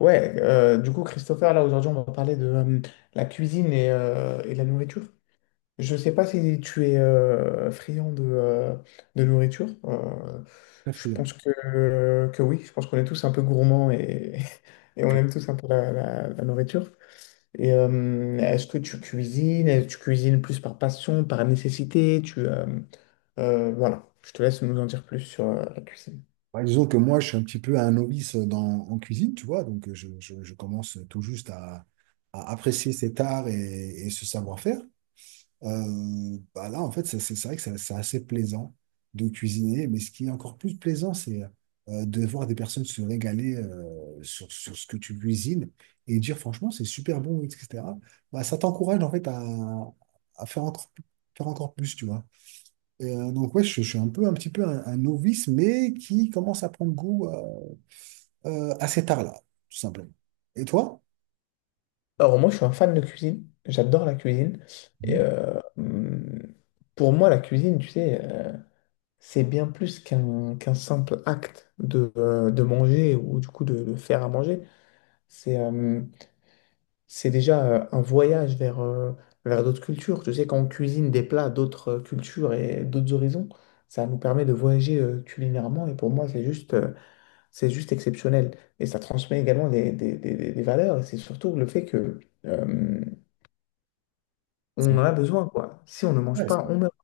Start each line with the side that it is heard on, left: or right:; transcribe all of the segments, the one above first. left: Ouais, du coup, Christopher, là, aujourd'hui, on va parler de la cuisine et la nourriture. Je sais pas si tu es friand de de nourriture.
right: Très
left: Je
right: friand.
left: pense que oui, je pense qu'on est tous un peu gourmands et, et on
right: Ok.
left: aime tous un peu la nourriture. Et est-ce que tu cuisines? Est-ce que tu cuisines plus par passion, par nécessité? Voilà, je te laisse nous en dire plus sur la cuisine.
right: Ouais, disons que moi, je suis un petit peu un novice dans, en cuisine, tu vois, donc je commence tout juste à apprécier cet art et ce savoir-faire. En fait, c'est vrai que c'est assez plaisant de cuisiner, mais ce qui est encore plus plaisant, c'est de voir des personnes se régaler sur, sur ce que tu cuisines et dire franchement, c'est super bon, etc. Bah, ça t'encourage en fait à faire faire encore plus, tu vois. Donc ouais, je suis un peu, un petit peu un novice, mais qui commence à prendre goût assez tard là, tout simplement. Et toi?
left: Alors moi, je suis un fan de cuisine. J'adore la cuisine. Et
right: Mhm.
left: pour moi, la cuisine, tu sais, c'est bien plus qu'un simple acte de de manger ou du coup de faire à manger. C'est euh, c'est déjà un voyage vers vers d'autres cultures. Tu sais, quand on cuisine des plats d'autres cultures et d'autres horizons, ça nous permet de voyager culinairement. Et pour moi, c'est juste c'est juste exceptionnel. Et ça transmet également des valeurs. Et c'est surtout le fait que... euh,
right: C'est
left: on
right: vrai,
left: en a besoin, quoi. Si on ne mange
right: ouais, c'est
left: pas,
right: vrai.
left: on meurt.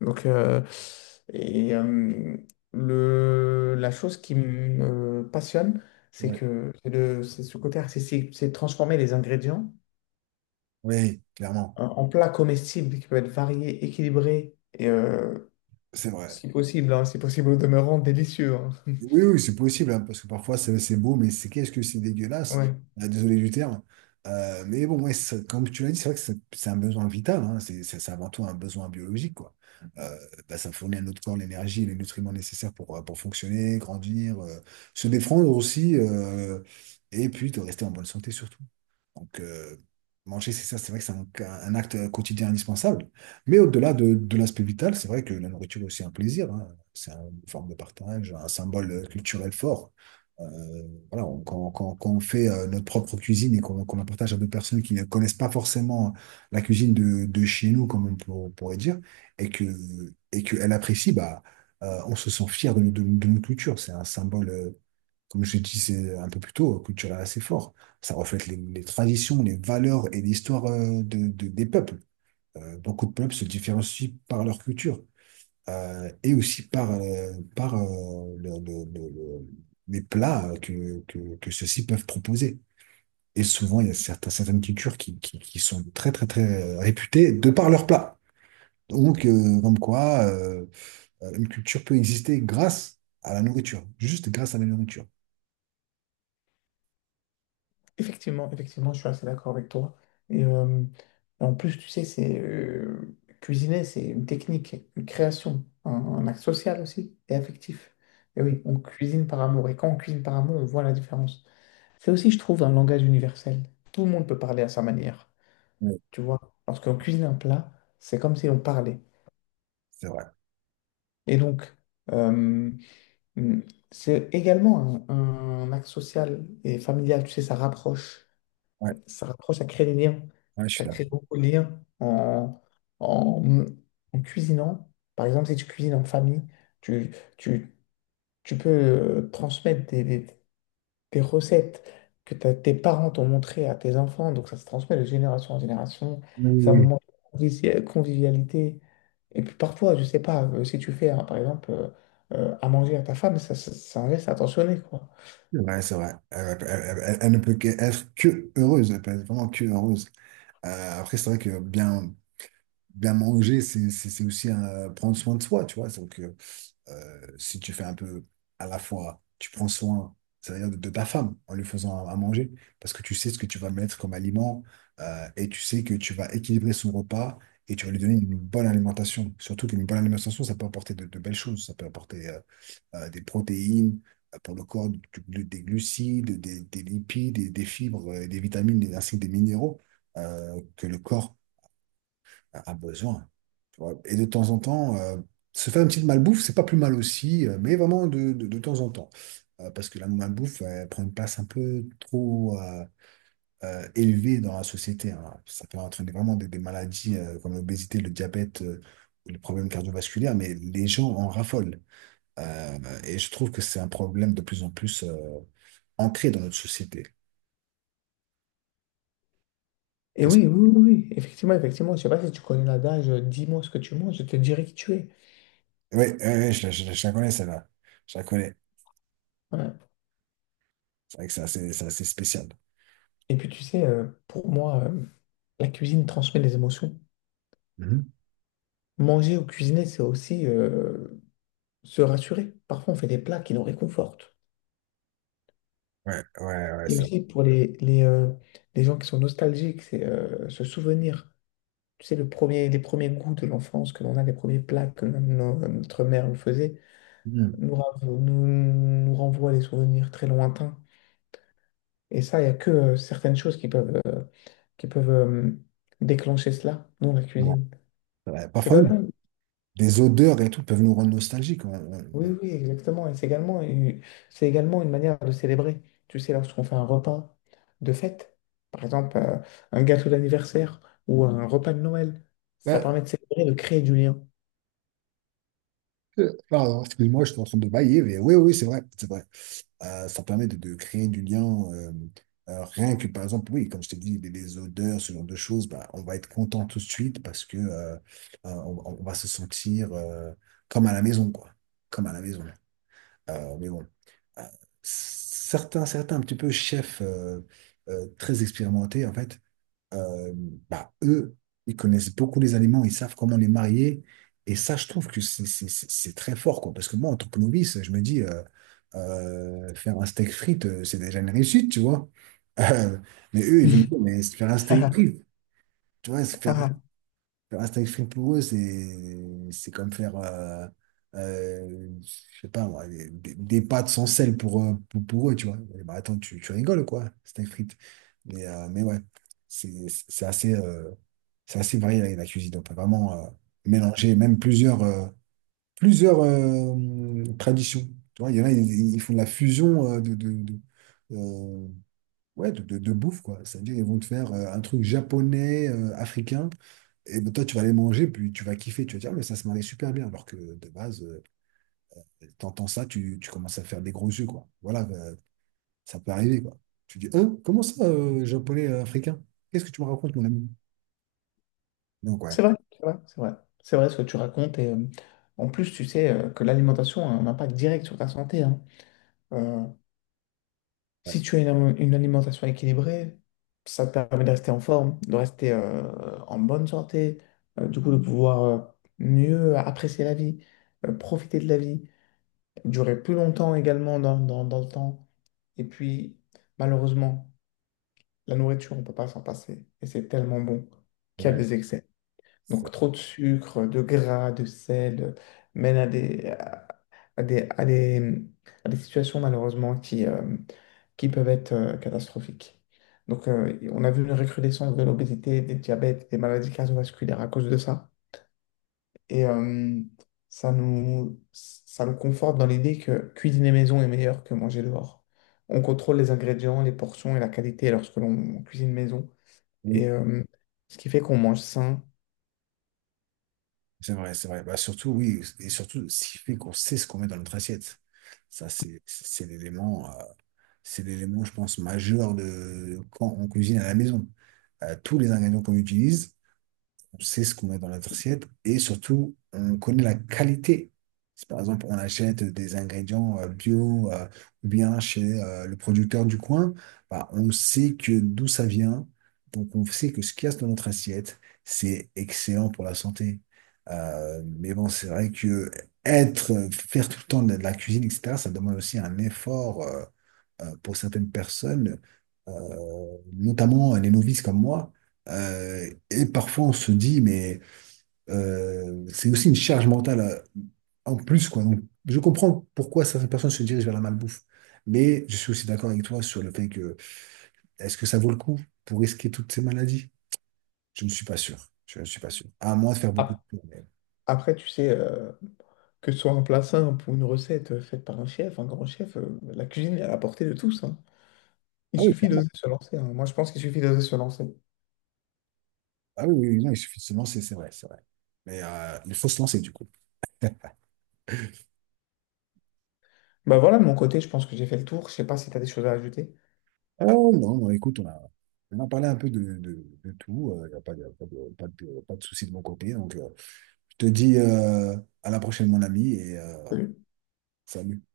left: Donc, et, euh, la chose qui me passionne, c'est
right: Ouais.
left: que c'est ce côté artistique, c'est transformer les ingrédients
right: Oui, clairement,
left: en, en plats comestibles qui peuvent être variés, équilibrés et,
right: c'est vrai.
left: si possible, hein, si possible, au demeurant, délicieux, hein.
right: Oui, oui, c'est possible, hein, parce que parfois c'est beau, mais c'est qu'est-ce que c'est dégueulasse.
left: Ouais.
right: Désolé du terme. Mais bon, ouais, ça- comme tu l'as dit, c'est vrai que c'est un besoin vital, hein, c'est avant tout un besoin biologique, quoi. Euh, ça fournit à notre corps l'énergie et les nutriments nécessaires pour fonctionner, grandir, se défendre aussi, et puis de rester en bonne santé surtout. Donc, manger, c'est ça, c'est vrai que c'est un acte quotidien indispensable. Mais au-delà de l'aspect vital, c'est vrai que la nourriture est aussi un plaisir, hein. C'est une forme de partage, un symbole culturel fort. Euh, voilà, on- quand on fait notre propre cuisine et qu'on la partage à d'autres personnes qui ne connaissent pas forcément la cuisine de chez nous, comme on pourrait dire, et que, et qu'elle apprécie, bah, on se sent fier de notre culture. C'est un symbole, comme je l'ai dit c'est un peu plus tôt, culturel assez fort. Ça reflète les traditions, les valeurs et l'histoire de, des peuples. Beaucoup de peuples se différencient par leur culture et aussi par, les plats que ceux-ci peuvent proposer. Et souvent, il y a certaines cultures qui sont très, très, très réputées de par leurs plats. Donc, comme quoi, une culture peut exister grâce à la nourriture, juste grâce à la nourriture.
left: Effectivement, effectivement, je suis assez d'accord avec toi. Et en plus, tu sais, c'est cuisiner, c'est une technique, une création, un acte social aussi et affectif. Et oui, on cuisine par amour. Et quand on cuisine par amour, on voit la différence. C'est aussi, je trouve, un langage universel. Tout le monde peut parler à sa manière.
right: Oui,
left: Tu vois, lorsqu'on cuisine un plat, c'est comme si on parlait.
right: c'est vrai.
left: Et donc, euh, mm, c'est également un acte social et familial. Tu sais, ça rapproche,
right: Ouais,
left: ça rapproche, ça crée des liens.
right: ouais, je
left: Ça
right: suis
left: crée beaucoup de liens en, en, en cuisinant. Par exemple, si tu cuisines en famille, tu, tu, tu peux transmettre des recettes que tes parents t'ont montrées à tes enfants. Donc, ça se transmet de génération en génération.
right: Oui, oui,
left: C'est un
right: oui.
left: moment de convivialité. Et puis parfois, je sais pas, si tu fais, hein, par exemple, à manger à ta femme, c'est un geste attentionné, quoi.
right: C'est vrai, c'est vrai. Elle, elle elle ne peut que- être que heureuse, elle peut être vraiment que heureuse. C'est vrai que bien, bien manger, c'est aussi prendre soin de soi, tu vois. Donc, si tu fais un peu à la fois, tu prends soin, c'est-à-dire de ta femme en lui faisant à manger, parce que tu sais ce que tu vas mettre comme aliment et tu sais que tu vas équilibrer son repas et tu vas lui donner une bonne alimentation. Surtout qu'une bonne alimentation, ça peut apporter de belles choses. Ça peut apporter des protéines pour le corps, des glucides, des lipides, et des fibres, des vitamines, et ainsi que des minéraux que le corps a besoin, tu vois. Et de temps en temps, se faire une petite malbouffe, c'est pas plus mal aussi, mais vraiment de temps en temps. Parce que la malbouffe, elle prend une place un peu trop élevée dans la société, hein. Ça peut entraîner vraiment des maladies comme l'obésité, le diabète, ou les problèmes cardiovasculaires, mais les gens en raffolent. Euh, et je trouve que c'est un problème de plus en plus ancré dans notre société.
left: Et
right: Qu'est-ce que-
left: oui, oui, oui, oui, effectivement, effectivement. Je sais pas si tu connais l'adage, dis-moi ce que tu manges, je te dirai qui tu es.
right: Oui, oui, oui, je la connais, celle-là. Je la connais.
left: Voilà.
right: C'est vrai que c'est assez spécial.
left: Et puis tu sais, pour moi, la cuisine transmet des émotions.
right: Mhm.
left: Manger ou cuisiner, c'est aussi se rassurer. Parfois, on fait des plats qui nous réconfortent.
right: Ouais, ouais, ouais,
left: Et
right: ça.
left: aussi pour les gens qui sont nostalgiques, c'est se souvenir. Tu sais, les premiers goûts de l'enfance que l'on a, les premiers plats que notre mère nous faisait,
right: Mhm.
left: nous renvoient des souvenirs très lointains. Et ça, il n'y a que certaines choses qui peuvent, qui peuvent déclencher cela dans la
right: Bon.
left: cuisine.
right: Ouais,
left: C'est
right: parfois,
left: quand
right: même,
left: même,
right: des odeurs et tout peuvent nous rendre nostalgiques.
left: oui,
right: On-
left: oui, exactement. Et c'est également c'est également une manière de célébrer. Tu sais, lorsqu'on fait un repas de fête, par exemple, un gâteau d'anniversaire ou un repas de Noël, ça
right: Ouais.
left: permet de célébrer, de créer du lien.
right: Excuse-moi, je suis en train de bailler, mais oui, oui, c'est vrai, c'est vrai. Ça permet de créer du lien, euh, rien que, par exemple, oui, comme je t'ai dit, les odeurs, ce genre de choses, bah, on va être content tout de suite parce que, on va se sentir, comme à la maison, quoi. Comme à la maison. Mais bon, Euh, certains, certains un petit peu chefs très expérimentés, en fait, euh, bah, eux, ils connaissent beaucoup les aliments, ils savent comment les marier. Et ça, je trouve que c'est très fort, quoi. Parce que moi, en tant que novice, je me dis, faire un steak frites, c'est déjà une réussite, tu vois. Euh, mais eux, ils vont me dire, mais faire un steak
left: Ah,
right: frites, tu vois, faire
left: ah,
right: Faire un steak frites pour eux, c'est comme faire, je sais pas moi, des pâtes sans sel pour, pour eux, tu vois. Eh ben, attends, tu rigoles, quoi, steak frites. Mais ouais, c'est c'est assez, euh, c'est assez varié la la cuisine. On peut vraiment mélanger même plusieurs, plusieurs traditions. Tu vois, il y en a, ils font de la fusion euh, ouais, de bouffe, quoi. C'est-à-dire, ils vont te faire un truc japonais, africain. Et ben, toi, tu vas les manger, puis tu vas kiffer, tu vas dire, ah, mais ça se mariait super bien. Alors que de base, t'entends ça, tu commences à faire des gros yeux, quoi. Voilà, ça peut arriver, quoi. Tu dis, hein, comment ça, japonais, africain? Qu'est-ce que tu me racontes, mon ami? Donc, ouais,
left: c'est vrai, c'est vrai, c'est vrai. C'est vrai ce que tu racontes. Et en plus, tu sais que l'alimentation a un impact direct sur ta santé, hein. Euh,
right: ouais,
left: Si tu as une alimentation équilibrée, ça te permet de rester en forme, de rester en bonne santé, du coup de pouvoir mieux apprécier la vie, profiter de la vie, durer plus longtemps également dans, dans le temps. Et puis, malheureusement, la nourriture, on ne peut pas s'en passer. Et c'est tellement bon qu'il y a
right: ouais,
left: des excès.
right: ça.
left: Donc, trop de sucre, de gras, de sel, mène à des, à des, à des situations malheureusement qui peuvent être catastrophiques. Donc, on a vu une recrudescence de l'obésité, des diabètes, des maladies cardiovasculaires à cause de ça. Et ça nous conforte dans l'idée que cuisiner maison est meilleur que manger dehors. On contrôle les ingrédients, les portions et la qualité lorsque l'on cuisine maison.
right: Oui,
left: Et ce qui fait qu'on mange sain.
right: c'est vrai, c'est vrai. Bah, surtout, oui, et surtout, ce qui fait qu'on sait ce qu'on met dans notre assiette. Ça, c'est l'élément, c'est l'élément, je pense, majeur de quand on cuisine à la maison. Tous les ingrédients qu'on utilise, on sait ce qu'on met dans la assiette et surtout, on connaît la qualité. Si par exemple, on achète des ingrédients bio ou bien chez le producteur du coin, bah, on sait que d'où ça vient. Donc, on sait que ce qu'il y a dans notre assiette, c'est excellent pour la santé. Mais bon, c'est vrai que être, faire tout le temps de la cuisine, etc., ça demande aussi un effort pour certaines personnes, euh, notamment les novices comme moi et parfois, on se dit, mais c'est aussi une charge mentale en plus, quoi. Donc, je comprends pourquoi certaines personnes se dirigent vers la malbouffe, mais je suis aussi d'accord avec toi sur le fait que est-ce que ça vaut le coup pour risquer toutes ces maladies? Je ne suis pas sûr. Je ne suis pas sûr. À moins de faire beaucoup de
left: Ap-
right: tours, mais-
left: Après, tu sais, que ce soit un plat simple ou une recette faite par un chef, un grand chef, la cuisine est à la portée de tous, hein. Il
right: Ah oui,
left: suffit d'oser se lancer, hein. Moi, je pense qu'il suffit d'oser se lancer.
right: ah oui, oui, oui, non, il suffit de se lancer, c'est vrai, c'est vrai. Mais il faut se lancer, du coup.
left: Bah voilà, de mon côté, je pense que j'ai fait le tour. Je sais pas si tu as des choses à ajouter.
right: Oh non, non, écoute, on a parlé un peu de tout. Il n'y a pas de, pas de, pas de, pas de souci de mon côté. Donc, je te dis à la prochaine, mon ami, et salut.